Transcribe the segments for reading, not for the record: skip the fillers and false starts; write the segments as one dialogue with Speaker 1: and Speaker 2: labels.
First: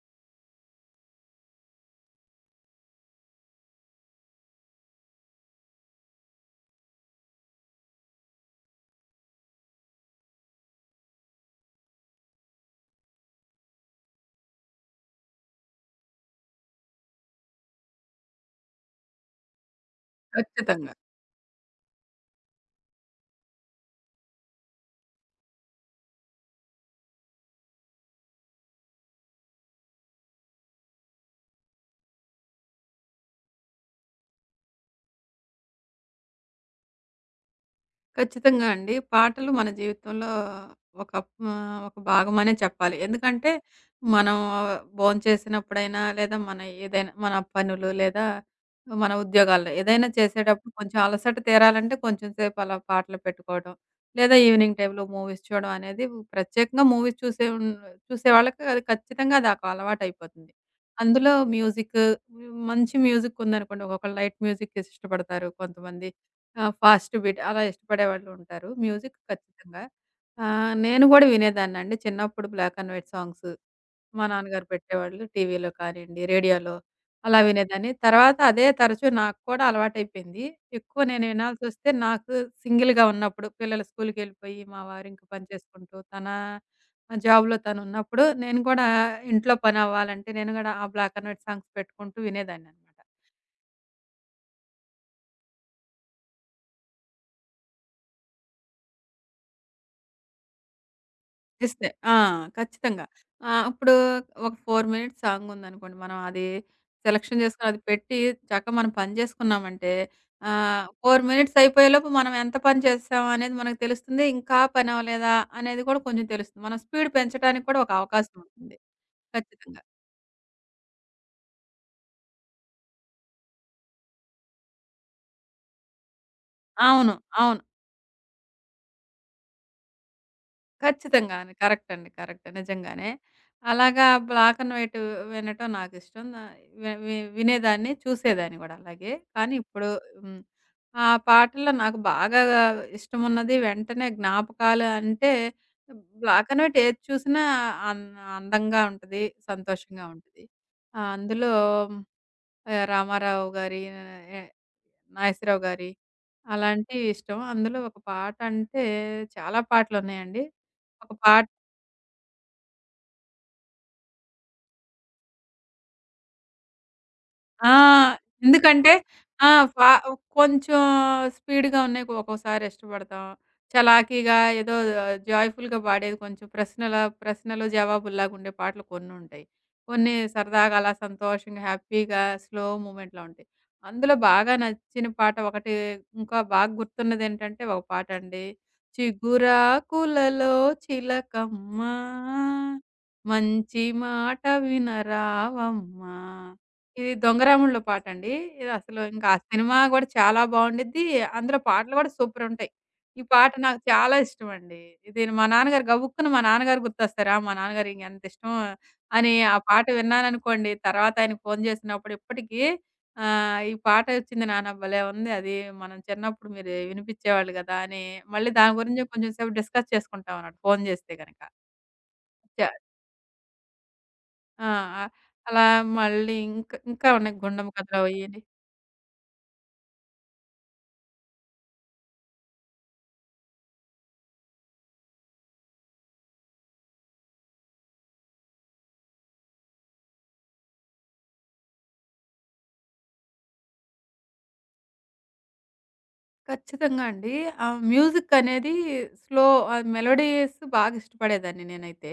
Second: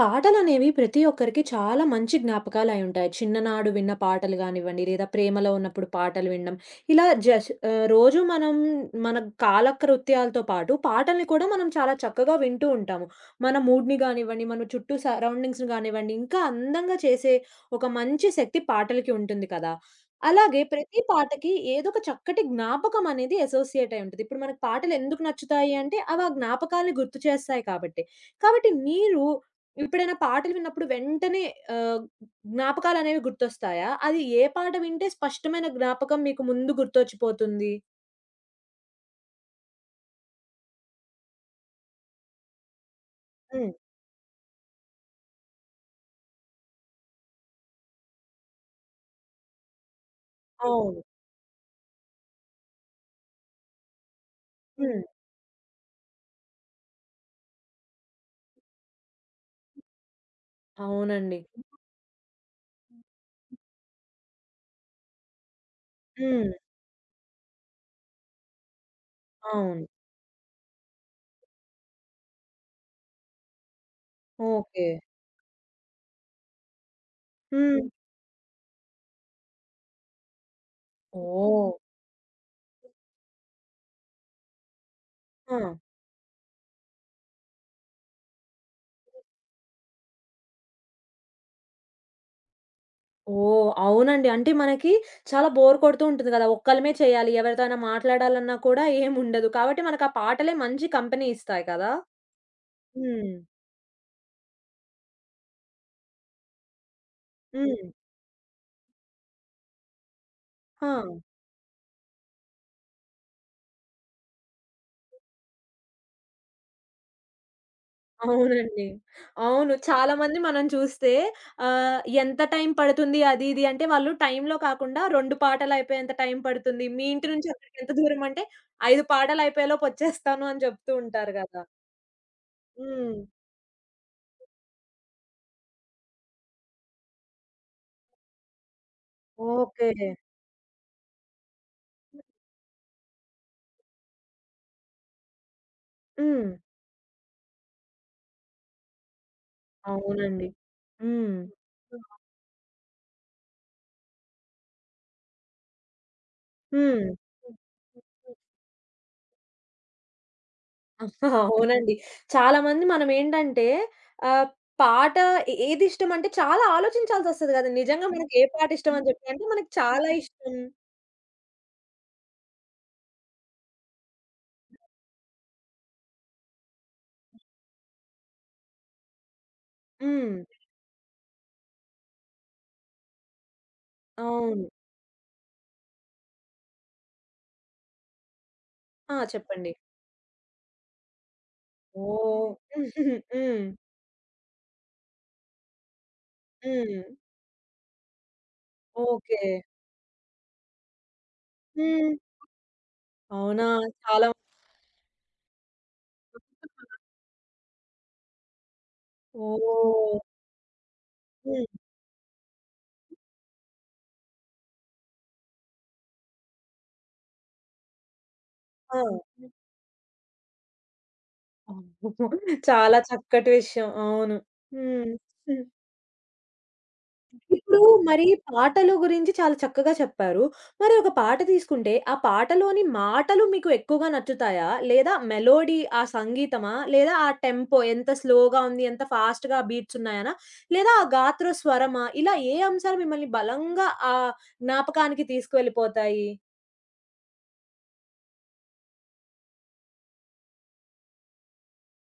Speaker 1: పాటలనేవి ప్రతి ఒక్కరికి చాలా మంచి జ్ఞాపకాలయుంటాయి. చిన్ననాడు విన్న పాటలు గానివ్వండి, లేదా ప్రేమలో ఉన్నప్పుడు పాటలు వినడం. ఇలా రోజు మనం మన కాలకృత్యాలతో పాటు పాటల్ని కూడా మనం చాలా చక్కగా వింటూ ఉంటాము. మన మూడ్‌ని గానివ్వండి, మన చుట్టూ సరౌండింగ్స్‌ని గానివ్వండి, ఇంకా అందంగా చేసే ఒక మంచి శక్తి పాటలకి ఉంటుంది కదా! అలాగే
Speaker 2: ఖచ్చితంగా.
Speaker 1: ప్రతి పాటకి ఏదో ఒక చక్కటి జ్ఞాపకం అనేది అసోసియేట్ అయి ఉంటది. ఇప్పుడు మనకు పాటలు ఎందుకు నచ్చుతాయి అంటే, అవి ఆ జ్ఞాపకాల్ని గుర్తు చేస్తాయి కాబట్టి. కాబట్టి మీరు ఇప్పుడైనా పాటలు విన్నప్పుడు వెంటనే ఆహ్, జ్ఞాపకాలనేవి గుర్తొస్తాయా? అది ఏ పాట వింటే స్పష్టమైన జ్ఞాపకం మీకు ముందు గుర్తొచ్చిపోతుంది?
Speaker 2: ఖచ్చితంగా అండి. పాటలు మన జీవితంలో ఒక ఒక భాగమనే చెప్పాలి. ఎందుకంటే
Speaker 1: హ్మ్.
Speaker 2: మనం భోంచేసినప్పుడైనా, లేదా మన పనులు లేదా మన ఉద్యోగాల్లో ఏదైనా చేసేటప్పుడు కొంచెం
Speaker 1: అవును.
Speaker 2: అలసట తీరాలంటే కొంచెం సేపు అలా పాటలు పెట్టుకోవడం. లేదా ఈవినింగ్
Speaker 1: హ్మ్.
Speaker 2: టైమ్‌లో మూవీస్ చూడడం అనేది ప్రత్యేకంగా మూవీస్ చూసే ఉన్ చూసేవాళ్ళకి అది ఖచ్చితంగా అదొక అలవాటయిపోతుంది. అందులో
Speaker 1: అవునండి.
Speaker 2: మంచి మ్యూజిక్ ఉందనుకోండి. ఒక్కొక్కళ్ళు లైట్ మ్యూజిక్ ఇష్టపడతారు కొంతమంది.
Speaker 1: హ్మ్.
Speaker 2: ఆ! ఫాస్ట్ బీట్ అలా ఇష్టపడేవాళ్ళు ఉంటారు. మ్యూజిక్ ఖచ్చితంగా.
Speaker 1: అవును.
Speaker 2: నేను గూడా వినేదాన్నండి. చిన్నప్పుడు బ్లాక్ అండ్ వైట్ సాంగ్స్ మా నాన్నగారు
Speaker 1: ఓకే.
Speaker 2: పెట్టేవాళ్ళు. టీవీలో కానియండి, రేడియోలో అలా
Speaker 1: హ్మ్.
Speaker 2: వినేదాన్ని. తర్వాత అదే తరచూ నాకు కూడా అలవాటైపోయింది. ఎక్కువ నేను
Speaker 1: ఓహ్!
Speaker 2: వినాల్సొస్తే నాకు సింగిల్‌గా ఉన్నప్పుడు పిల్లలు స్కూలుకెళ్ళిపోయి, మా వారు ఇంక పని
Speaker 1: ఆ!
Speaker 2: చేసుకుంటూ, తన జాబ్‌లో తనున్నప్పుడు నేను గూడా ఇంట్లో పని అవ్వాలంటే నేను గూడా ఆ బ్లాక్ అండ్ వైట్ సాంగ్స్ పెట్టుకుంటూ వినేదాన్ననమాట.
Speaker 1: ఓహ్! అవునండి. అంటే మనకి చాలా బోర్ కొడుతూ ఉంటుంది కదా! ఒక్కళ్ళమే చేయాలి. ఎవరితోనైనా మాట్లాడాలన్నా కూడా ఏముండదు. కాబట్టి మనకు ఆ పాటలే మంచి కంపెనీ ఇస్తాయి
Speaker 2: ఇస్తే.
Speaker 1: కదా!
Speaker 2: ఆ! ఖచ్చితంగా.
Speaker 1: హ్మ్.
Speaker 2: ఇప్పుడు ఒక 4 మినిట్స్ సాంగ్ ఉందనుకోండి. మనం అది సెలక్షన్ చేసుకొని అది
Speaker 1: హ్మ్.
Speaker 2: పెట్టి చక్కగా మనం పని చేసుకున్నామంటే
Speaker 1: ఆ!
Speaker 2: 4 మినిట్స్ అయిపోయేలోపు మనం ఎంత పని చేసామా అనేది మనకు తెలుస్తుంది. ఇంకా పని అవ్వలేదా అనేది కూడా కొంచెం తెలుస్తుంది. మనం స్పీడ్ పెంచడానికి కూడా ఒక అవకాశం ఉంటుంది.
Speaker 1: అవునండి. అవును.
Speaker 2: ఖచ్చితంగా.
Speaker 1: చాలా మంది మనం చూస్తే ఎంత టైం పడుతుంది అది ఇది అంటే వాళ్ళు టైంలో కాకుండా 2 పాటలయిపోయేంత టైం పడుతుంది. మీ
Speaker 2: అవును.
Speaker 1: ఇంటి నుంచి
Speaker 2: అవును.
Speaker 1: అక్కడికి ఎంత దూరం అంటే 5 పాటలయిపోయేలోపు వచ్చేస్తాను అని చెప్తూ ఉంటారు
Speaker 2: ఖచ్చితంగాను.
Speaker 1: గదా!
Speaker 2: కరెక్ట్ అండి. కరెక్ట్. నిజంగానే.
Speaker 1: హ్మ్.
Speaker 2: అలాగా బ్లాక్ అండ్ వైట్ వినటం నాకిష్టం. నా వి వి వినేదాన్ని, చూసేదాన్ని గూడా అలాగే. కానీ ఇప్పుడు
Speaker 1: ఓకే.
Speaker 2: హ్మ్. ఆ పాటల్లో నాకు బాగా ఇష్టమున్నది వెంటనే జ్ఞాపకాలు అంటే
Speaker 1: హ్మ్.
Speaker 2: బ్లాక్ అండ్ వైట్ ఏది చూసినా అం అందంగా ఉంటది. సంతోషంగా ఉంటది.
Speaker 1: అవునండి.
Speaker 2: ఆహ్,
Speaker 1: హ్మ్.
Speaker 2: అందులో రామారావు గారి, ఎ నాగేశ్వరరావు గారి
Speaker 1: హ్మ్.
Speaker 2: అలాంటివి ఇష్టం. అందులో ఒక పాట అంటే చాలా పాటలున్నాయండి. ఒక పాట
Speaker 1: అవునండి. చాలామంది మనమేంటంటే ఆహ్, పాట ఏదిష్టమంటే చాలా ఆలోచించాల్సొస్తది గదా!
Speaker 2: ఆ!
Speaker 1: నిజంగా మనకి ఏ
Speaker 2: ఎందుకంటే
Speaker 1: పాటిష్టమని జెప్పి అంటే
Speaker 2: ఆ!
Speaker 1: మనకి
Speaker 2: ఫా
Speaker 1: చాలా ఇష్టం.
Speaker 2: కొంచెం స్పీడ్‌గా ఉన్నాయి ఒక్కోసారి ఇష్టపడతాం. చలాకీగా ఏదో జాయ్‌ఫుల్‌గా పాడేది కొంచెం ప్రశ్నలు జవాబుల్లాగా ఉండే పాటలు కొన్నుంటాయి. కొన్ని
Speaker 1: హ్మ్.
Speaker 2: సరదాగా అలా సంతోషంగా, హ్యాపీగా, స్లో మూవ్‌మెంట్‌లో ఉంటాయి. అందులో బాగా
Speaker 1: అవును.
Speaker 2: నచ్చిన పాట ఒకటి ఇంకా బాగా గుర్తున్నదేంటంటే ఒక పాటండి.
Speaker 1: ఆ! చెప్పండి.
Speaker 2: చిగురాకులలో చిలకమ్మా
Speaker 1: ఓహ్! హ్మ్.
Speaker 2: మంచి మాట వినరావమ్మా.
Speaker 1: హ్మ్.
Speaker 2: ఇది 'దొంగరాముడులో' పాటండి. ఇది అసలు ఇంకా ఆ
Speaker 1: ఓకే.
Speaker 2: సినిమా గూడా చాలా బావుండిద్ది. అందులో పాటలు గూడా
Speaker 1: హ్మ్.
Speaker 2: సూపరుంటాయి. ఈ పాట
Speaker 1: అవునా!
Speaker 2: నాకు చాలా
Speaker 1: చాలా
Speaker 2: ఇష్టమండి. ఇది మా నాన్నగారు గుర్తొస్తారు. ఆ! మా నాన్నగారికి ఎంతిష్టం అని ఆ పాట
Speaker 1: ఓహ్!
Speaker 2: విన్నాననుకోండి, తర్వాత ఆయనకి ఫోను
Speaker 1: హ్మ్.
Speaker 2: జేసినప్పుడు ఇప్పటికీ "ఈ పాట వచ్చింది నాన్న భలే ఉంది. అది మనం చిన్నప్పుడు మీరు వినిపిచ్చేవాళ్ళు గదా!" అని మళ్ళీ దాని
Speaker 1: ఆ!
Speaker 2: గురించి కొంచెం సేపు డిస్కస్ చేసుకుంటాం అన్నమాట ఫోను జేస్తే గనక.
Speaker 1: అమ్మో!
Speaker 2: చ
Speaker 1: చాలా చక్కటి విషయం. అవును.
Speaker 2: ఆ!
Speaker 1: హ్మ్.
Speaker 2: అలా మళ్ళీ ఇంకా ఉన్నాయి. 'గుండమ్మ
Speaker 1: ఇప్పుడు
Speaker 2: కథలో'
Speaker 1: మరి
Speaker 2: ఇయన్నీ.
Speaker 1: పాటలు గురించి చాలా చక్కగా చెప్పారు. మరి ఒక పాట తీసుకుంటే, ఆ పాటలోని మాటలు మీకు ఎక్కువగా నచ్చుతాయా? లేదా మెలోడీ ఆ సంగీతమా? లేదా ఆ టెంపో ఎంత స్లోగా ఉంది, ఎంత ఫాస్ట్‌గా బీట్స్ ఉన్నాయనా? లేదా ఆ గాత్ర స్వరమా? ఇలా ఏ అంశాలు మిమ్మల్ని బలంగా ఆ జ్ఞాపకానికి తీసుకువెళ్ళిపోతాయి?
Speaker 2: ఖచ్చితంగా అండి. ఆ మ్యూజికనేది స్లో మెలోడీస్ బాగా ఇష్టపడేదాన్ని నేనైతే.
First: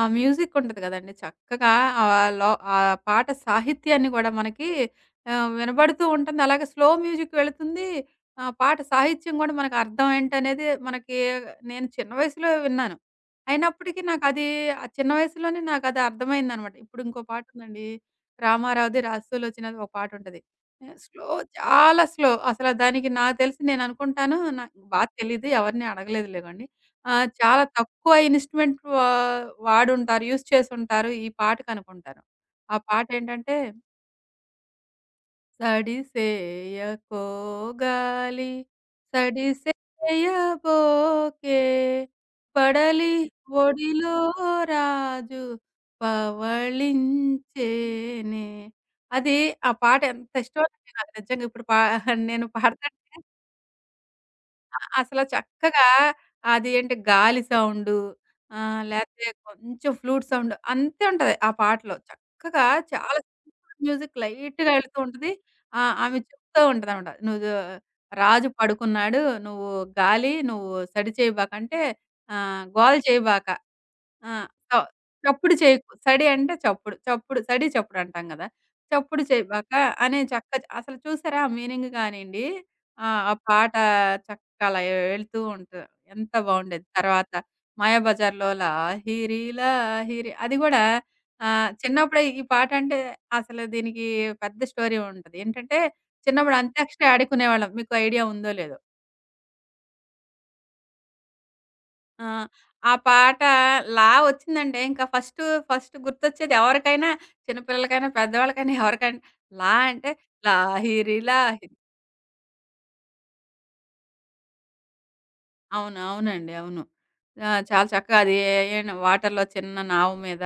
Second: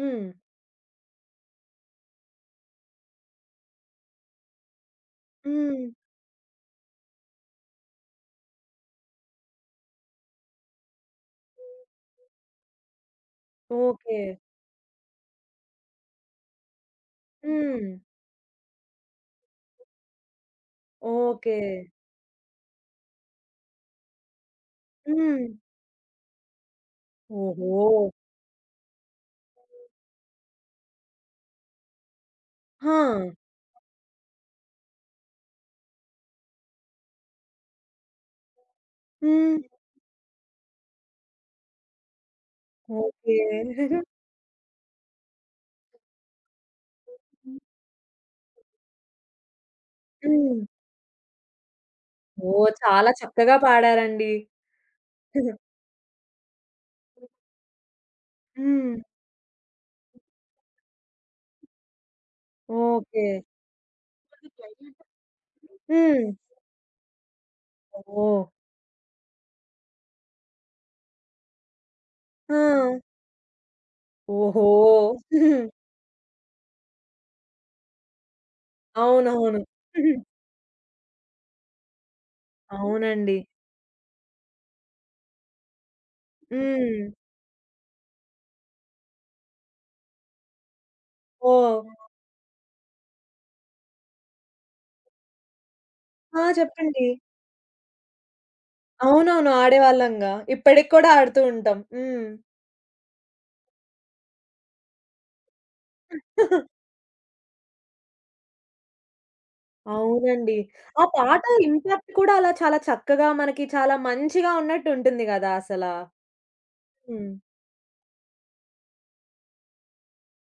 Speaker 2: ఆ మ్యూజిక్ ఉంటది గదండీ! చక్కగా ఆహ్, లో ఆ పాట సాహిత్యాన్ని గూడా మనకి
Speaker 1: హ్మ్.
Speaker 2: వినబడుతూ ఉంటుంది. అలాగే స్లో మ్యూజిక్ వెళుతుంది. ఆ పాట సాహిత్యం గూడా మనకు అర్థం ఏంటనేది మనకి నేను చిన్న వయసులో విన్నాను. అయినప్పటికీ
Speaker 1: ఓకే.
Speaker 2: నాకది ఆ చిన్న వయసులోనే నాకది అర్థమైందనమాట. ఇప్పుడు ఇంకో
Speaker 1: హ్మ్.
Speaker 2: పాటుందండి. రామారావుది 'రాస్తోలో' వచ్చిన ఒక పాటుంటది. ఆ! Slow
Speaker 1: okay.
Speaker 2: చాలా స్లో. అసల దానికి నాకు తెలిసి నేననుకుంటాను నాకు బాగా
Speaker 1: హ్మ్.
Speaker 2: తెలీదు. ఎవరిని అడగలేదులేండి. చాలా
Speaker 1: ఓహో!
Speaker 2: తక్కువ ఇన్‌స్ట్రుమెంట్ వా వాడుంటారు. యూజ్ చేసుంటారు ఈ పాటకనుకుంటాను. ఆ
Speaker 1: ఆ!
Speaker 2: పాటేంటంటే సడిసేయకో గాలి
Speaker 1: హ్మ్.
Speaker 2: సడిసేయబోకే పడలి
Speaker 1: ఓకే.
Speaker 2: ఒడిలో రాజు పవళించేనే. అది ఆ పాట ఎంత
Speaker 1: హ్మ్.
Speaker 2: ఇష్టమో నాకు నిజంగా ఇప్పుడు నేను
Speaker 1: ఓహ్! చాలా
Speaker 2: పాడతంటే
Speaker 1: చక్కగా పాడారండి.
Speaker 2: అసల చక్కగా అది ఏంటి గాలి సౌండు
Speaker 1: హ్మ్.
Speaker 2: లేతే కొంచెం ఫ్లూట్ సౌండ్ అంతే ఉంటది ఆ పాటలో. చక్కగా చాలా
Speaker 1: ఓకే.
Speaker 2: సింపుల్ మ్యూజిక్ లైట్‌గా ఎళ్తూ ఉంటది. ఆమె
Speaker 1: హ్మ్.
Speaker 2: చెప్తూ ఉంటదనమాట.
Speaker 1: ఓహ్!
Speaker 2: రాజు పడుకున్నాడు. నువ్వు సడి చేయబాకంటే
Speaker 1: ఆ!
Speaker 2: గోల చేయబాక. ఆ!
Speaker 1: ఓహో!
Speaker 2: చ చప్పుడు చేయకు. సడి అంటే చప్పుడు. చప్పుడు సడి చప్పుడు అంటాం గదా! చప్పుడు
Speaker 1: అవునవును.
Speaker 2: చేయబాక అనే చక్క అసలు చూసారా ఆ మీనింగ్ గానియండి. ఆ! ఆ
Speaker 1: అవునండి.
Speaker 2: పాట చక్కగా అలా వెళ్తూ ఉంటది. ఎంత బావుండేది.
Speaker 1: హ్మ్.
Speaker 2: తర్వాత 'మాయాబజార్‌లో' లాహిరి లాహిరి అది గూడా
Speaker 1: ఓహ్!
Speaker 2: చిన్నప్పుడు ఈ పాటంటే అసలు దీనికి పెద్ద స్టోరీ ఉంటది. ఏంటంటే
Speaker 1: ఆ!
Speaker 2: చిన్నప్పుడు
Speaker 1: చెప్పండి.
Speaker 2: అంత్యాక్షరి ఆడుకునేవాళ్ళం. మీకు ఐడియా ఉందో లేదో?
Speaker 1: అవునవును. ఆడేవాళ్ళంగా. ఇప్పటికి కూడా ఆడుతూ ఉంటాం. హ్మ్.
Speaker 2: ఆ! ఆ పాట లా వచ్చిందంటే ఇంకా ఫస్ట్ గుర్తొచ్చేది ఎవరికైనా చిన్న పిల్లలకైనా, పెద్దవాళ్ళకైనా ఎవరికైనా లా అంటే
Speaker 1: అవునండి. ఆ
Speaker 2: లాహిరి
Speaker 1: పాట
Speaker 2: లాహిరి.
Speaker 1: ఇంపాక్ట్ కూడా అలా చాలా చక్కగా మనకి చాలా మంచిగా ఉన్నట్టు ఉంటుంది గదా! అసల.
Speaker 2: అవును. అవునండి. అవును.
Speaker 1: హ్మ్.
Speaker 2: ఆ! చాలా చక్కగా అది ఏన్ వాటర్‌లో చిన్న నావ మీద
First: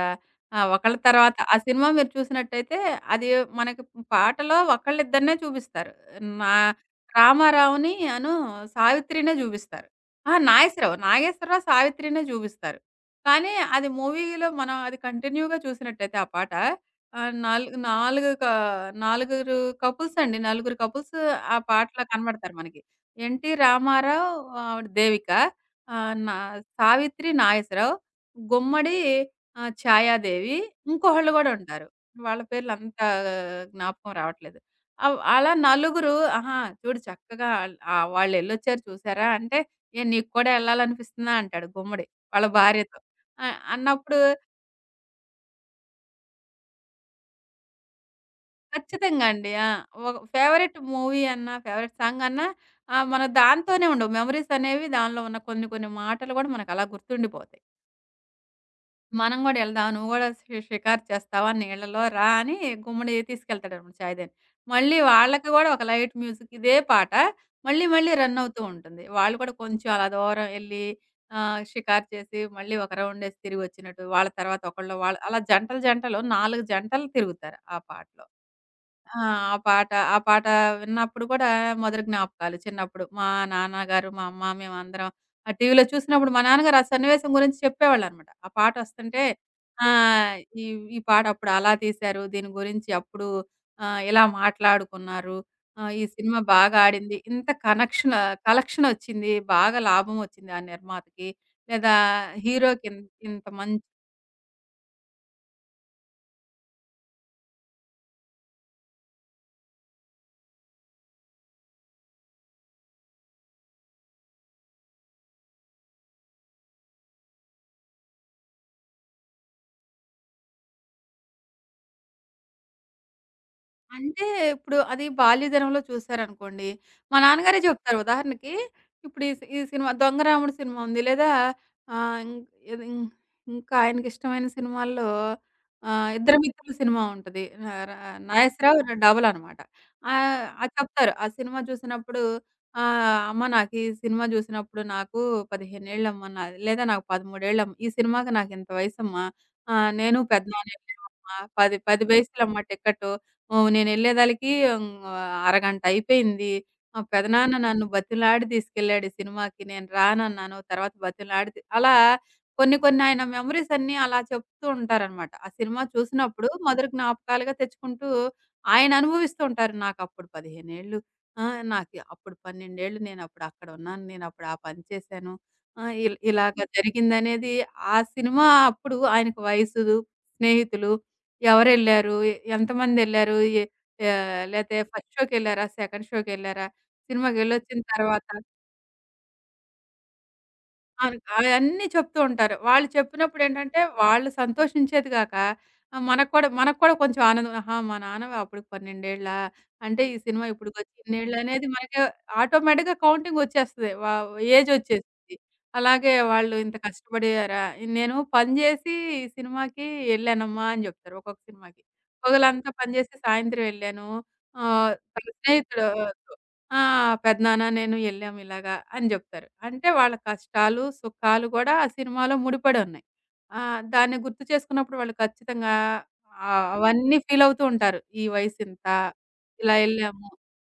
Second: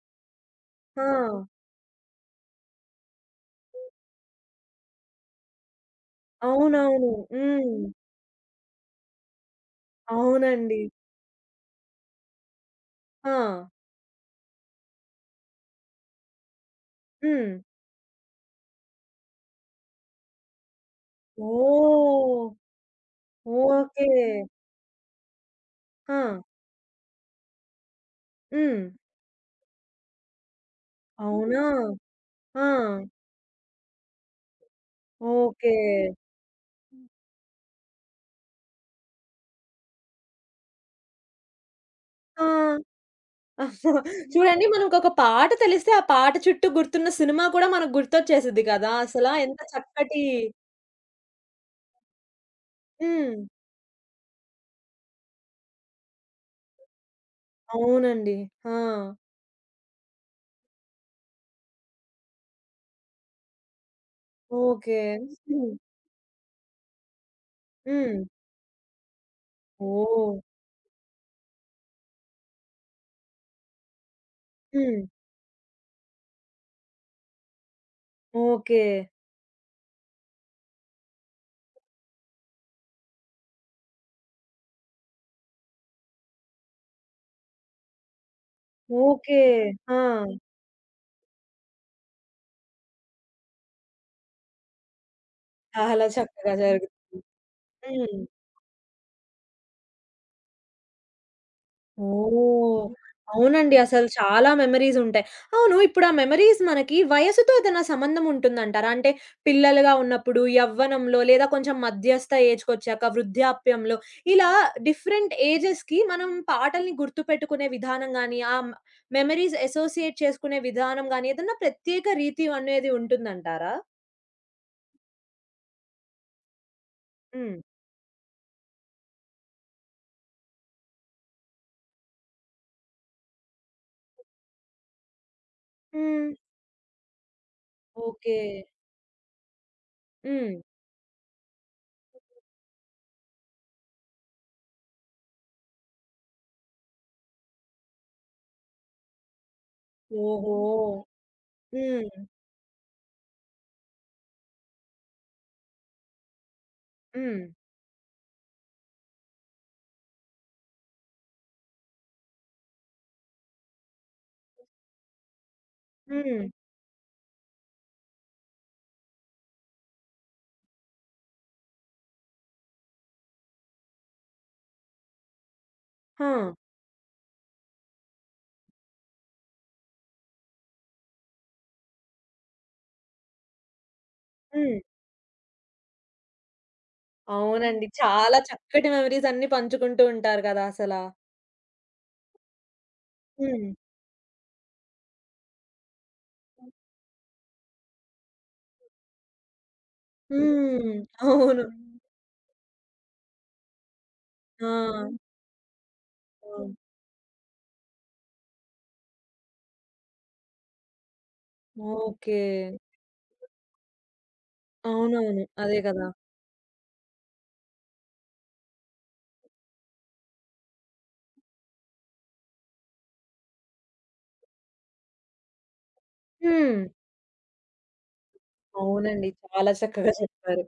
Speaker 2: ఒకళ్ళ తర్వాత
Speaker 1: ఆ!
Speaker 2: ఆ సినిమా మీరు చూసినట్టయితే అది మనకి పాటలో ఒకళ్ళిద్దరినే చూపిస్తారు. నా
Speaker 1: అవునవును. హ్మ్.
Speaker 2: 'రామారావుని' 'సావిత్రినే' చూపిస్తారు.
Speaker 1: అవునండి.
Speaker 2: నాగేశ్వరరావు 'సావిత్రినే' చూపిస్తారు.
Speaker 1: ఆ!
Speaker 2: కానీ అది మూవీలో మనం అది కంటిన్యూగా చూసినట్టయితే ఆ పాట ఆహ్,
Speaker 1: హ్మ్.
Speaker 2: నాలుగు నాలుగు క నలుగురు కపుల్స్ అండి. నలుగురు కపుల్స్ ఆ పాటలో
Speaker 1: ఓహ్!
Speaker 2: కనబడతారు మనకి. NT
Speaker 1: okay.
Speaker 2: రామారావు, ఆవిడ దేవిక. ఆహ్,
Speaker 1: ఆ!
Speaker 2: నా 'సావిత్రి నాగేశ్వరరావు',
Speaker 1: హ్మ్.
Speaker 2: గుమ్మడి ఛాయాదేవి ఇంకోళ్ళు గూడా
Speaker 1: అవునా?
Speaker 2: ఉంటారు. వాళ్ళ
Speaker 1: ఆ!
Speaker 2: పేర్లు అంత జ్ఞాపకం రావట్లేదు. అలా
Speaker 1: ఓకే.
Speaker 2: నలుగురు ఆహా! చూడు చక్కగా వాళ్ళెళ్ళొచ్చారు చూసారా? అంటే, "ఏ నీకు కూడా ఎళ్ళాలనిపిస్తుందా?" అంటాడు గుమ్మడి
Speaker 1: ఆ!
Speaker 2: వాళ్ళ భార్యతో. అన్నప్పుడు
Speaker 1: చూడండి మనకొక పాట తెలిస్తే, ఆ పాట చుట్టూ గుర్తున్న సినిమా కూడా మనకు గుర్తొచ్చేసిద్ది కదా!
Speaker 2: ఖచ్చితంగా
Speaker 1: అసలా
Speaker 2: అండి.
Speaker 1: ఎంత
Speaker 2: ఆ! ఒక
Speaker 1: చక్కటి
Speaker 2: ఫేవరెట్ మూవీ అన్నా, ఫేవరెట్ సాంగ్ అన్నా మన
Speaker 1: హ్మ్.
Speaker 2: దాంతోనే ఉండవు. మెమోరీస్ అనేవి దానిలో ఉన్న కొన్ని కొన్ని మాటలు గూడా మనకలా గుర్తుండిపోతాయి.
Speaker 1: అవునండి. ఆ!
Speaker 2: మనం గూడా ఎళ్దాం, నువ్వు గూడా షికారు చేస్తావా నీళ్ళలో రా అని గుమ్మడి తీసుకెళ్తాడనమాట చాయ్‌దని.
Speaker 1: ఓకే.
Speaker 2: మళ్ళీ వాళ్ళకి గూడా
Speaker 1: హ్మ్.
Speaker 2: ఒక లైట్ మ్యూజిక్ ఇదే పాట మళ్ళీ మళ్ళీ
Speaker 1: హ్మ్.
Speaker 2: రన్ అవుతూ ఉంటుంది. వాళ్ళు కూడా కొంచెం అలా
Speaker 1: ఓహ్!
Speaker 2: దూరం ఎళ్లి షికారు చేసి మళ్ళీ ఒక రౌండేసి తిరిగొచ్చినట్టు, వాళ్ళ తర్వాత ఒకళ్ళు
Speaker 1: హ్మ్.
Speaker 2: వాళ్ళు అలా జంటలు జంటలు 4 జంటలు తిరుగుతారు ఆ పాటలో.
Speaker 1: ఓకే.
Speaker 2: ఆ! ఆ పాట విన్నప్పుడు కూడా మొదటి జ్ఞాపకాలు చిన్నప్పుడు. మా నాన్నగారు, మా అమ్మ మేమందరం ఆ టీవీలో చూసినప్పుడు మా నాన్నగారు ఆ సన్నివేశం గురించి చెప్పేవాళ్ళనమాట. ఆ పాటొస్తుంటే
Speaker 1: ఓకే. ఆ!
Speaker 2: ఆహ్, ఈ ఈ పాట అప్పుడు అలా తీశారు. దీని గురించి అప్పుడు ఇలా మాట్లాడుకున్నారు. ఈ
Speaker 1: చాలా
Speaker 2: సినిమా
Speaker 1: చక్కగా
Speaker 2: బాగా ఆడింది.
Speaker 1: జరుగుతుంది.
Speaker 2: ఇంత కనెక్షన్
Speaker 1: హ్మ్.
Speaker 2: కలెక్షనొచ్చింది. బాగా లాభమొచ్చింది ఆ నిర్మాతకి. లేదా
Speaker 1: ఓహ్! హ్మ్.
Speaker 2: హీరోకిన్ ఇంత మం
Speaker 1: అవునండి. అసలు చాలా మెమోరీస్ ఉంటాయి. అవును. ఇప్పుడు ఆ మెమోరీస్ మనకి వయసుతో ఏదైనా సంబంధం ఉంటుందంటారా? అంటే పిల్లలుగా ఉన్నప్పుడు, యవ్వనంలో లేదా కొంచెం మధ్యస్థ ఏజ్‌కొచ్చాక, వృద్ధాప్యంలో ఇలా డిఫరెంట్ ఏజెస్‌కి మనం పాటల్ని గుర్తుపెట్టుకునే విధానం గాని, ఆ మ్ మెమోరీస్ అసోసియేట్ చేసుకునే విధానం గాని ఏదన్నా ప్రత్యేక రీతి అనేది ఉంటుందంటారా?
Speaker 2: అంటే ఇప్పుడు అది బాల్యదినంలో చూసారనుకోండి, మా
Speaker 1: హ్మ్.
Speaker 2: నాన్నగారే చెప్తారు ఉదాహరణకి, ఇప్పుడు ఈ సినిమా 'దొంగరాముడు' సినిమా ఉంది. లేదా ఆహ్, ఇం ఇది ఇం ఇంకా ఆయనకిష్టమైన సినిమాల్లో
Speaker 1: హ్మ్.
Speaker 2: 'ఇద్దరు మిత్రులు' సినిమా ఉంటది. న ర
Speaker 1: ఓకే.
Speaker 2: నాగేశ్వరరావు, డబల్ అనమాట.
Speaker 1: హ్మ్.
Speaker 2: అది చెప్తారు. ఆ సినిమా చూసినప్పుడు "అమ్మ నాకు ఈ సినిమా చూసినప్పుడు నాకు 15 ఏళ్ళమ్మా లేదా నాకు 13 ఏళ్ళమ్మ. ఈ సినిమాకి నాకింత వయసమ్మా. నేను
Speaker 1: ఓహో!
Speaker 2: పెద్దనాన్నేళ్ళమ్మా. 10, 10
Speaker 1: హ్మ్.
Speaker 2: పైసలమ్మా టికెటు. ఓహ్! నేనెళ్ళేదలకి అరగంట అయిపోయింది. మా
Speaker 1: హ్మ్.
Speaker 2: పెదనాన్న నన్ను బతిమిలాడి తీసుకెళ్ళాడు ఈ సినిమాకి. నేను రానన్నాను. తర్వాత బతిమిలాడి తీ అలా కొన్ని కొన్ని ఆయన మెమోరీస్ అన్నీ అలా చెప్తూ ఉంటారనమాట. ఆ సినిమా
Speaker 1: హ్మ్.
Speaker 2: చూసినప్పుడు మధుర జ్ఞాపకాలుగా తెచ్చుకుంటూ ఆయన అనుభవిస్తూ ఉంటారు. నాకప్పుడు 15 ఏళ్ళు ఆ! నాకు అప్పుడు 12 ఏళ్ళు నేనప్పుడు అక్కడ ఉన్నాను. నేనప్పుడు ఆ పని చేశాను. ఆ!
Speaker 1: ఆ!
Speaker 2: ఇలాగ జరిగిందనేది ఆ సినిమా అప్పుడు ఆయనకు వయసు, స్నేహితులు ఎవరెళ్లారు? ఎంతమందెళ్లారు? ఎ
Speaker 1: హ్మ్.
Speaker 2: లేతే ఫస్ట్ షోకెళ్లారా? సెకండ్ షోకెళ్లారా? సినిమాకెళ్ళొచ్చిన
Speaker 1: అవునండి.
Speaker 2: తర్వాత
Speaker 1: చాలా చక్కటి మెమోరీస్ అన్నీ పంచుకుంటూ ఉంటారు కదా అసలా.
Speaker 2: అవును. అయన్నీ చెప్తూ ఉంటారు. వాళ్ళు
Speaker 1: హ్మ్.
Speaker 2: చెప్పినప్పుడేంటంటే, వాళ్ళు సంతోషించేది గాక, ఆహ్, మనకు కూడా మనకు కూడా కొంచెం ఆనందం. ఆహా! మా నాన్న అప్పుడు 12 ఏళ్ళా? అంటే ఈ సినిమా ఇప్పుడుకొచ్చి
Speaker 1: హ్మ్. అవును.
Speaker 2: ఇన్నేళ్ళనేది మనకి ఆటోమేటిక్‌గా కౌంటింగొచ్చేస్తది.
Speaker 1: ఆ!
Speaker 2: ఏజొచ్చేసిద్ది. అలాగే వాళ్ళు
Speaker 1: అవును.
Speaker 2: ఇంత కష్టపడారా? నేను పని జేసి ఈ సినిమాకి ఎళ్ళానమ్మా అని జెప్తారు ఒక్కొక్క సినిమాకి.
Speaker 1: ఓకే.
Speaker 2: పగలంతా పని జేసి సాయంత్రం ఎళ్ళాను. తన
Speaker 1: అవునవును. అదే
Speaker 2: స్నేహితుడు
Speaker 1: కదా!
Speaker 2: ఆ! పెదనాన్న నేను ఎళ్ళాం ఇలాగా అని జెప్తారు. అంటే వాళ్ళ కష్టాలు, సుఖాలు గూడా ఆ సినిమాలో ముడిపడి ఉన్నాయి. ఆ! దాన్ని గుర్తు చేసుకున్నప్పుడు వాళ్ళు ఖచ్చితంగా ఆహ్, హ్మ్.
Speaker 1: హ్మ్.
Speaker 2: అవన్నీ ఫీలవుతూ ఉంటారు. ఈ వయసింత,
Speaker 1: అవునండి. చాలా
Speaker 2: ఇలా
Speaker 1: చక్కగా
Speaker 2: ఎళ్ళాము,
Speaker 1: చెప్పారు.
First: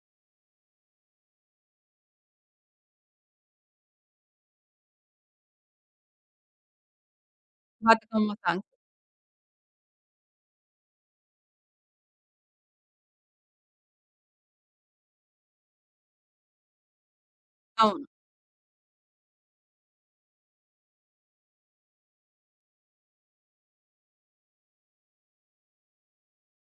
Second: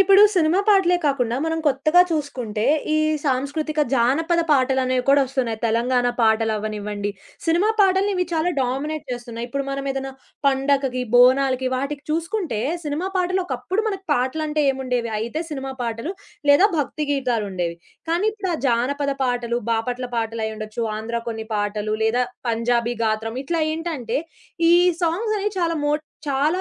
Speaker 1: ఇప్పుడు సినిమా పాటలే కాకుండా మనం కొత్తగా చూసుకుంటే, ఈ సాంస్కృతిక జానపద పాటలనేవి కూడా వస్తున్నాయి. తెలంగాణ పాటలవ్వనివ్వండి, సినిమా పాటల్ని ఇవి
Speaker 2: బతుకమ్మ
Speaker 1: చాలా
Speaker 2: సాంగ్స్.
Speaker 1: డామినేట్ చేస్తున్నాయి. ఇప్పుడు మనం ఏదైనా పండగకి, బోనాలకి వాటికి చూసుకుంటే సినిమా పాటలు ఒకప్పుడు మనకు పాటలంటే ఏముండేవి? అయితే సినిమా పాటలు లేదా భక్తి గీతాలుండేవి.
Speaker 2: అవును.
Speaker 1: కానీ ఇప్పుడు ఆ జానపద పాటలు, బాపట్ల పాటలయ్యుండొచ్చు, ఆంధ్ర కొన్ని పాటలు లేదా పంజాబీ గాత్రం ఇట్లా ఏంటంటే, ఈ సాంగ్స్ అనేవి చాలా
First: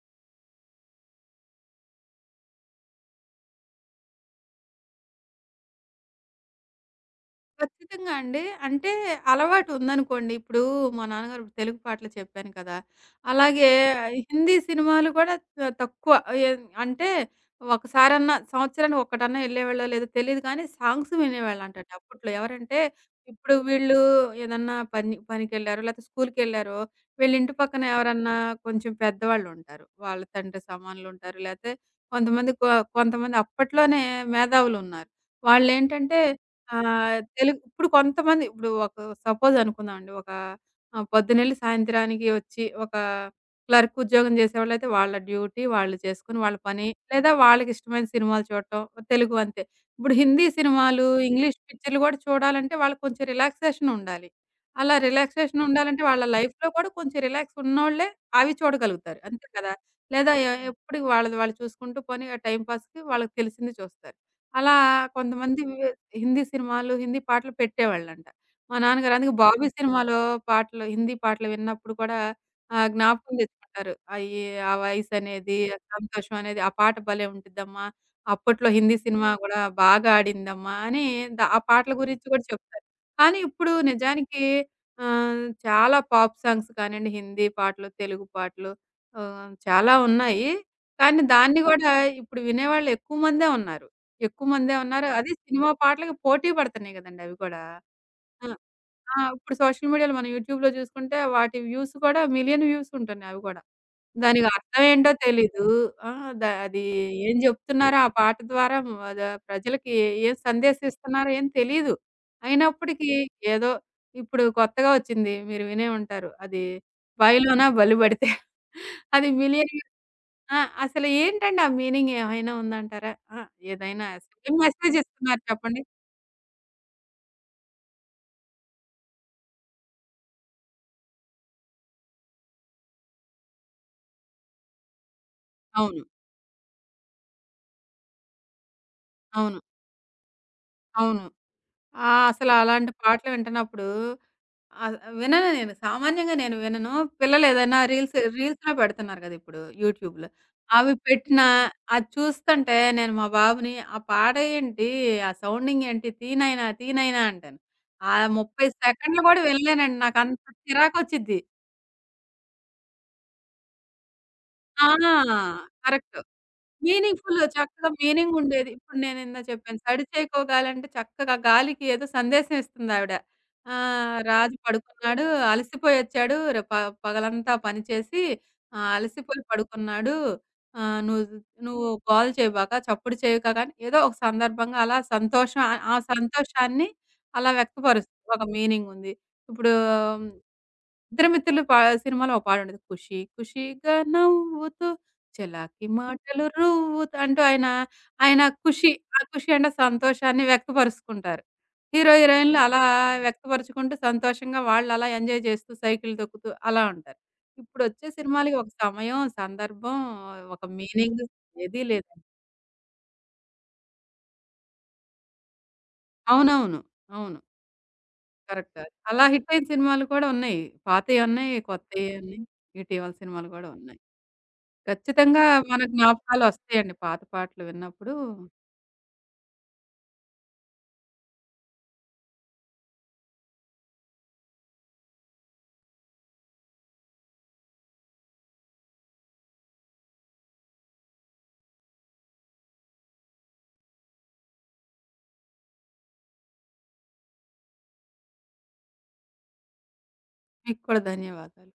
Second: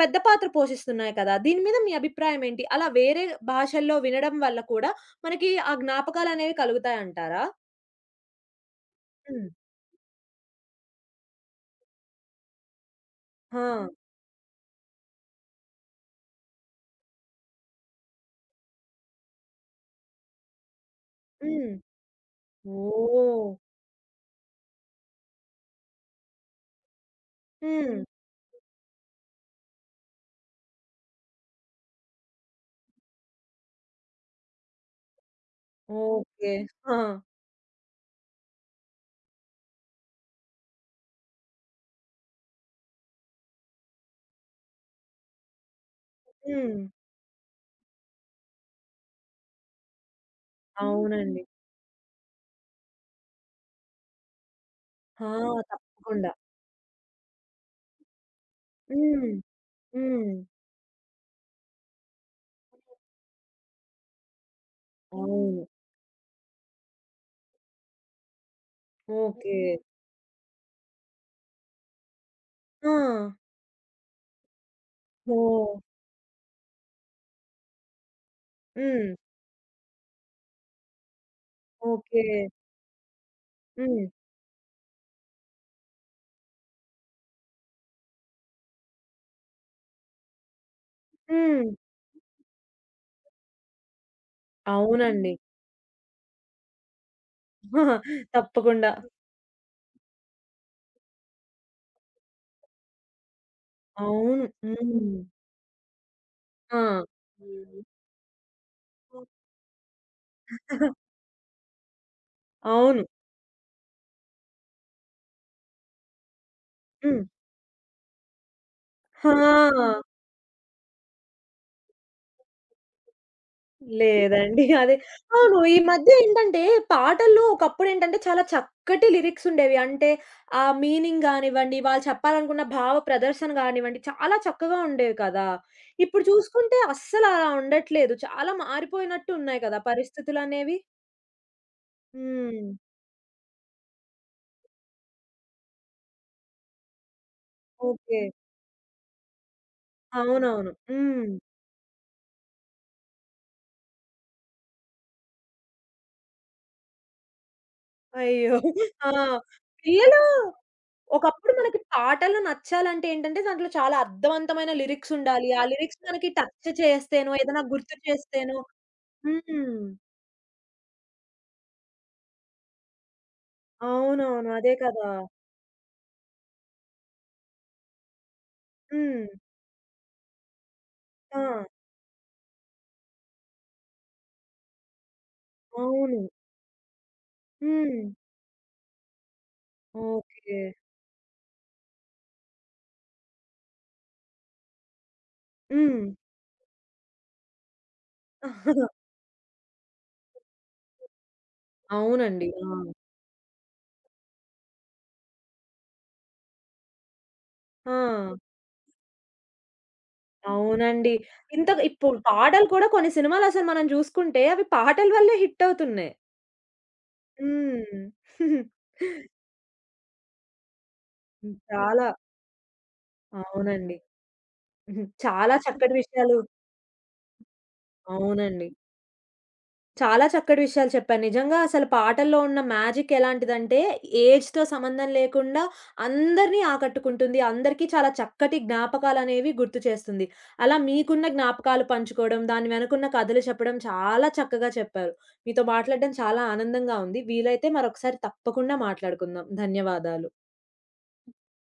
Speaker 1: పెద్ద పాత్ర పోషిస్తున్నాయి కదా! దీని మీద మీ అభిప్రాయం ఏంటి? అలా వేరే భాషల్లో వినడం వల్ల కూడా మనకి ఆ జ్ఞాపకాలనేవి కలుగుతాయంటారా?
Speaker 2: ఖచ్చితంగా అండి. అంటే
Speaker 1: హ్మ్.
Speaker 2: అలవాటు ఉందనుకోండి. ఇప్పుడు మా నాన్నగారు తెలుగు పాటలు చెప్పాను కదా!
Speaker 1: ఆ!
Speaker 2: అలాగే హిందీ సినిమాలు కూడా తక్కువ. ఏన్ అంటే ఒకసారన్నా సంవత్సరానికి ఒక్కటన్నా ఎళ్ళేవాళ్ళో లేదో తెలీదు కానీ సాంగ్స్
Speaker 1: హ్మ్.
Speaker 2: వినేవాళ్ళంటండి అప్పట్లో. ఎవరంటే
Speaker 1: ఓహ్!
Speaker 2: ఇప్పుడు వీళ్ళు ఏదన్నా పని పనికెళ్లారో లేతే స్కూలుకెళ్లారో వీళ్ళ ఇంటి పక్కన
Speaker 1: హ్మ్.
Speaker 2: ఎవరన్నా కొంచెం పెద్దవాళ్ళుంటారు. వాళ్ళ తండ్రి సమానులుంటారు లేతే కొంతమంది కొ కొంతమంది అప్పట్లోనే మేధావులున్నారు. వాళ్ళేంటంటే
Speaker 1: ఓకే. ఆ!
Speaker 2: ఆహ్, తెలుగు ఇప్పుడు కొంతమంది ఇప్పుడు ఒక సపోజ్ అనుకుందామండి. ఒక పొద్దునెళ్లి సాయంత్రానికి వచ్చి ఒక క్లర్క్ ఉద్యోగం చేసేవాళ్ళైతే వాళ్ళ డ్యూటీ వాళ్ళు చేసుకొని వాళ్ళ
Speaker 1: హ్మ్.
Speaker 2: పని. లేదా వాళ్ళకిష్టమైన సినిమాలు చూడటం. తెలుగు అంతే. ఇప్పుడు హిందీ సినిమాలు,
Speaker 1: అవునండి.
Speaker 2: ఇంగ్లీష్ పిక్చర్‌లు కూడా చూడాలంటే వాళ్ళకి కొంచెం రిలాక్సేషన్ ఉండాలి. అలా
Speaker 1: ఆ!
Speaker 2: రిలాక్సేషన్ ఉండాలంటే వాళ్ళ
Speaker 1: తప్పకుండా.
Speaker 2: లైఫ్‌లో కూడా కొంచెం రిలాక్స్ ఉన్నోళ్ళే అవి చూడగలుగుతారు.
Speaker 1: హ్మ్.
Speaker 2: అంతే కదా! లేదా
Speaker 1: హ్మ్.
Speaker 2: ఎప్పటికి వాళ్ళది వాళ్ళు చూసుకుంటూ పోనీ టైమ్ పాస్‌కి వాళ్ళకి తెలిసింది చూస్తారు. అలా
Speaker 1: అవును.
Speaker 2: కొంతమంది హిందీ సినిమాలు, హిందీ పాటలు పెట్టేవాళ్ళంట. మా నాన్నగారు అందుకే ఓకే.
Speaker 1: ఓకే.
Speaker 2: 'బాబీ' సినిమాలో పాటలు, హిందీ పాటలు విన్నప్పుడు కూడా
Speaker 1: ఆ!
Speaker 2: జ్ఞాపకం తెచ్చుకుంటారు. ఆ వయసనేది,
Speaker 1: ఓహ్!
Speaker 2: ఆ సంతోషం అనేది, "ఆ పాట భలే ఉంటుద్దమ్మా! అప్పట్లో హిందీ
Speaker 1: హ్మ్.
Speaker 2: సినిమా గూడా బాగా ఆడిందమ్మా" అని ఆ పాటల
Speaker 1: ఓకే.
Speaker 2: గురించి కూడా చెప్తారు. కానీ ఇప్పుడు
Speaker 1: హ్మ్.
Speaker 2: నిజానికి చాలా పాప్ సాంగ్స్ కానియండి, హిందీ పాటలు, తెలుగు పాటలు చాలా ఉన్నాయి. కానీ దాన్ని
Speaker 1: హ్మ్.
Speaker 2: గూడా ఇప్పుడు వినేవాళ్ళు ఎక్కువ మందే ఉన్నారు. ఎక్కువ మందే ఉన్నారు. అది
Speaker 1: అవునండి.
Speaker 2: సినిమా పాటలకి పోటీ పడుతున్నాయి గదండీ! అవి కూడా. ఆ!
Speaker 1: తప్పకుండా.
Speaker 2: ఆ! ఇప్పుడు సోషల్ మీడియాలో మనం యూట్యూబ్‌లో చూసుకుంటే వాటి వ్యూస్ కూడా మిలియన్ వ్యూస్ ఉంటున్నాయి అవి కూడా.
Speaker 1: అవును.
Speaker 2: దానికి అర్థం ఏంటో
Speaker 1: హ్మ్.
Speaker 2: తెలీదు. ఆ! అది ఏం జెప్తున్నారో ఆ పాట ద్వారా మ ద ప్రజలకి ఏం సందేశం
Speaker 1: ఆ!
Speaker 2: ఇస్తున్నారో ఏం తెలీదు.
Speaker 1: అవును.
Speaker 2: అయినప్పటికీ ఏదో ఇప్పుడు కొత్తగా వచ్చింది. మీరు వినే ఉంటారు. అది
Speaker 1: హ్మ్.
Speaker 2: "బయలోన బలి పడితే" అది మిలియన్
Speaker 1: ఆ!
Speaker 2: ఆ! అసలు ఏంటండి ఆ మీనింగ్ ఏమైనా ఉందంటారా? ఆ! ఏదైనా అసలు ఏం
Speaker 1: లేదండి.
Speaker 2: మెసేజ్ ఇస్తున్నారు
Speaker 1: అవును. ఈ
Speaker 2: చెప్పండి?
Speaker 1: మధ్య ఏంటంటే పాటల్లో ఒకప్పుడేంటంటే చాలా చక్కటి లిరిక్స్ ఉండేవి. అంటే ఆ మీనింగ్ గానివ్వండి, వాళ్ళు చెప్పాలనుకున్న భావ ప్రదర్శన గానివ్వండి, చాలా చక్కగా ఉండేవి కదా!
Speaker 2: అవును.
Speaker 1: ఇప్పుడు చూసుకుంటే అస్సలు అలా ఉండట్లేదు. చాలా మారిపోయినట్టు
Speaker 2: అవును.
Speaker 1: ఉన్నాయి కదా! పరిస్థితులనేవి.
Speaker 2: అవును. ఆ! అసలు
Speaker 1: హ్మ్.
Speaker 2: అలాంటి పాటలు వింటున్నప్పుడు వినను నేను. సామాన్యంగా నేను వినను. పిల్లలు ఏదైనా
Speaker 1: ఓకే.
Speaker 2: రీల్స్‌లో పెడుతున్నారు కదా! ఇప్పుడు యూట్యూబ్‌లో.
Speaker 1: అవునవును.
Speaker 2: అవి
Speaker 1: హ్మ్.
Speaker 2: పెట్టినా అది చూస్తుంటే నేను మా బాబుని "ఆ పాట ఏంటి? ఆ సౌండింగ్ ఏంటి? తీ నాయనా, తీ నాయనా" అంటాను. ఆ
Speaker 1: అయ్యో!
Speaker 2: 30
Speaker 1: ఆ!
Speaker 2: సెకండ్లు కూడా వినలేనండి.
Speaker 1: పిల్లలు
Speaker 2: నాకు అంత చిరాకొచ్చిద్ది.
Speaker 1: ఒకప్పుడు మనకి పాటలు నచ్చాలంటే ఏంటంటే, దాంట్లో చాలా అర్థవంతమైన
Speaker 2: ఆ!
Speaker 1: లిరిక్స్ ఉండాలి. ఆ లిరిక్స్
Speaker 2: కరెక్ట్.
Speaker 1: మనకి టచ్ చేస్తేనో,
Speaker 2: మీనింగ్‌ఫుల్
Speaker 1: ఏదైనా
Speaker 2: చక్కగా
Speaker 1: గుర్తు
Speaker 2: మీనింగ్
Speaker 1: చేస్తేనో
Speaker 2: ఉండేది. ఇప్పుడు నేను ఇందా
Speaker 1: హ్మ్.
Speaker 2: చెప్పాను. సడిచేయకోగాలంటే చక్కగా గాలికి ఏదో సందేశం ఇస్తుందావిడ.
Speaker 1: అవునవును.
Speaker 2: రాజు
Speaker 1: అదే కదా!
Speaker 2: పడుకున్నాడు, అలసిపోయొచ్చాడు. రే ప పగలంతా పని చేసి
Speaker 1: హ్మ్.
Speaker 2: అలసిపోయి పడుకున్నాడు. ఆహ్, నువ్వు
Speaker 1: ఆ!
Speaker 2: నువ్వు గోల చేయబాక, చప్పుడు చేయక అని ఏదో ఒక సందర్భంగా అలా సంతోషం ఆ
Speaker 1: అవును.
Speaker 2: సంతోషాన్ని అలా
Speaker 1: హ్మ్.
Speaker 2: వ్యక్తపరుస్తుంది. ఒక మీనింగ్ ఉంది. ఇప్పుడు
Speaker 1: ఓకే.
Speaker 2: 'ఇద్దరు మిత్రులు' పా సినిమాలో ఒక పాటుండేది. 'ఖుషీ ఖుషీగా నవ్వుతూ' 'చెలాకి
Speaker 1: హ్మ్.
Speaker 2: మాటలు రవ్వుత' అంటూ ఆయన, ఆయన ఖుషి, ఆ ఖుషి అంటే సంతోషాన్ని వ్యక్తపరుచుకుంటారు. హీరో,
Speaker 1: అవునండి.
Speaker 2: హీరోయిన్‌లు
Speaker 1: ఆ!
Speaker 2: అలా వ్యక్తపరుచుకుంటూ సంతోషంగా వాళ్ళు అలా ఎంజాయ్ చేస్తూ, సైకిల్ తొక్కుతూ అలా ఉంటారు.
Speaker 1: ఆ!
Speaker 2: ఇప్పుడొచ్చే సినిమాలకి ఒక సమయం, సందర్భం, ఒక
Speaker 1: అవునండి.
Speaker 2: మీనింగ్ ఏదీ
Speaker 1: ఇప్పుడు
Speaker 2: లేదండి.
Speaker 1: పాటలు కూడా కొన్ని సినిమాలు అసలు మనం చూసుకుంటే, అవి పాటల వల్లే హిట్ అవుతున్నాయి.
Speaker 2: అవునవును. అవును.
Speaker 1: హ్మ్.
Speaker 2: కరెక్ట్. అలా హిట్టయిన సినిమాలు కూడా ఉన్నాయి. పాతయున్నాయి,
Speaker 1: చాలా
Speaker 2: కొత్తయున్నాయి. ఇటీవల సినిమాలు కూడా
Speaker 1: అవునండి.
Speaker 2: ఉన్నాయి. ఖచ్చితంగా
Speaker 1: చాలా
Speaker 2: మన
Speaker 1: చక్కటి విషయాలు
Speaker 2: జ్ఞాపకాలొస్తాయండి పాత పాటలు విన్నప్పుడు.
Speaker 1: అవునండి. చాలా చక్కటి విషయాలు చెప్పారు. నిజంగా అసలు పాటల్లో ఉన్న మ్యాజిక్ ఎలాంటిదంటే, ఏజ్‌తో సంబంధం లేకుండా అందరిని ఆకట్టుకుంటుంది. అందరికీ చాలా చక్కటి జ్ఞాపకాలనేవి గుర్తు చేస్తుంది. అలా మీకున్న జ్ఞాపకాలు పంచుకోవడం, దాని వెనకున్న కథలు చెప్పడం చాలా చక్కగా చెప్పారు. మీతో మాట్లాడడం చాలా ఆనందంగా ఉంది. వీలైతే మరొకసారి తప్పకుండా మాట్లాడుకుందాం. ధన్యవాదాలు.
Speaker 2: మీకు కూడా ధన్యవాదాలు.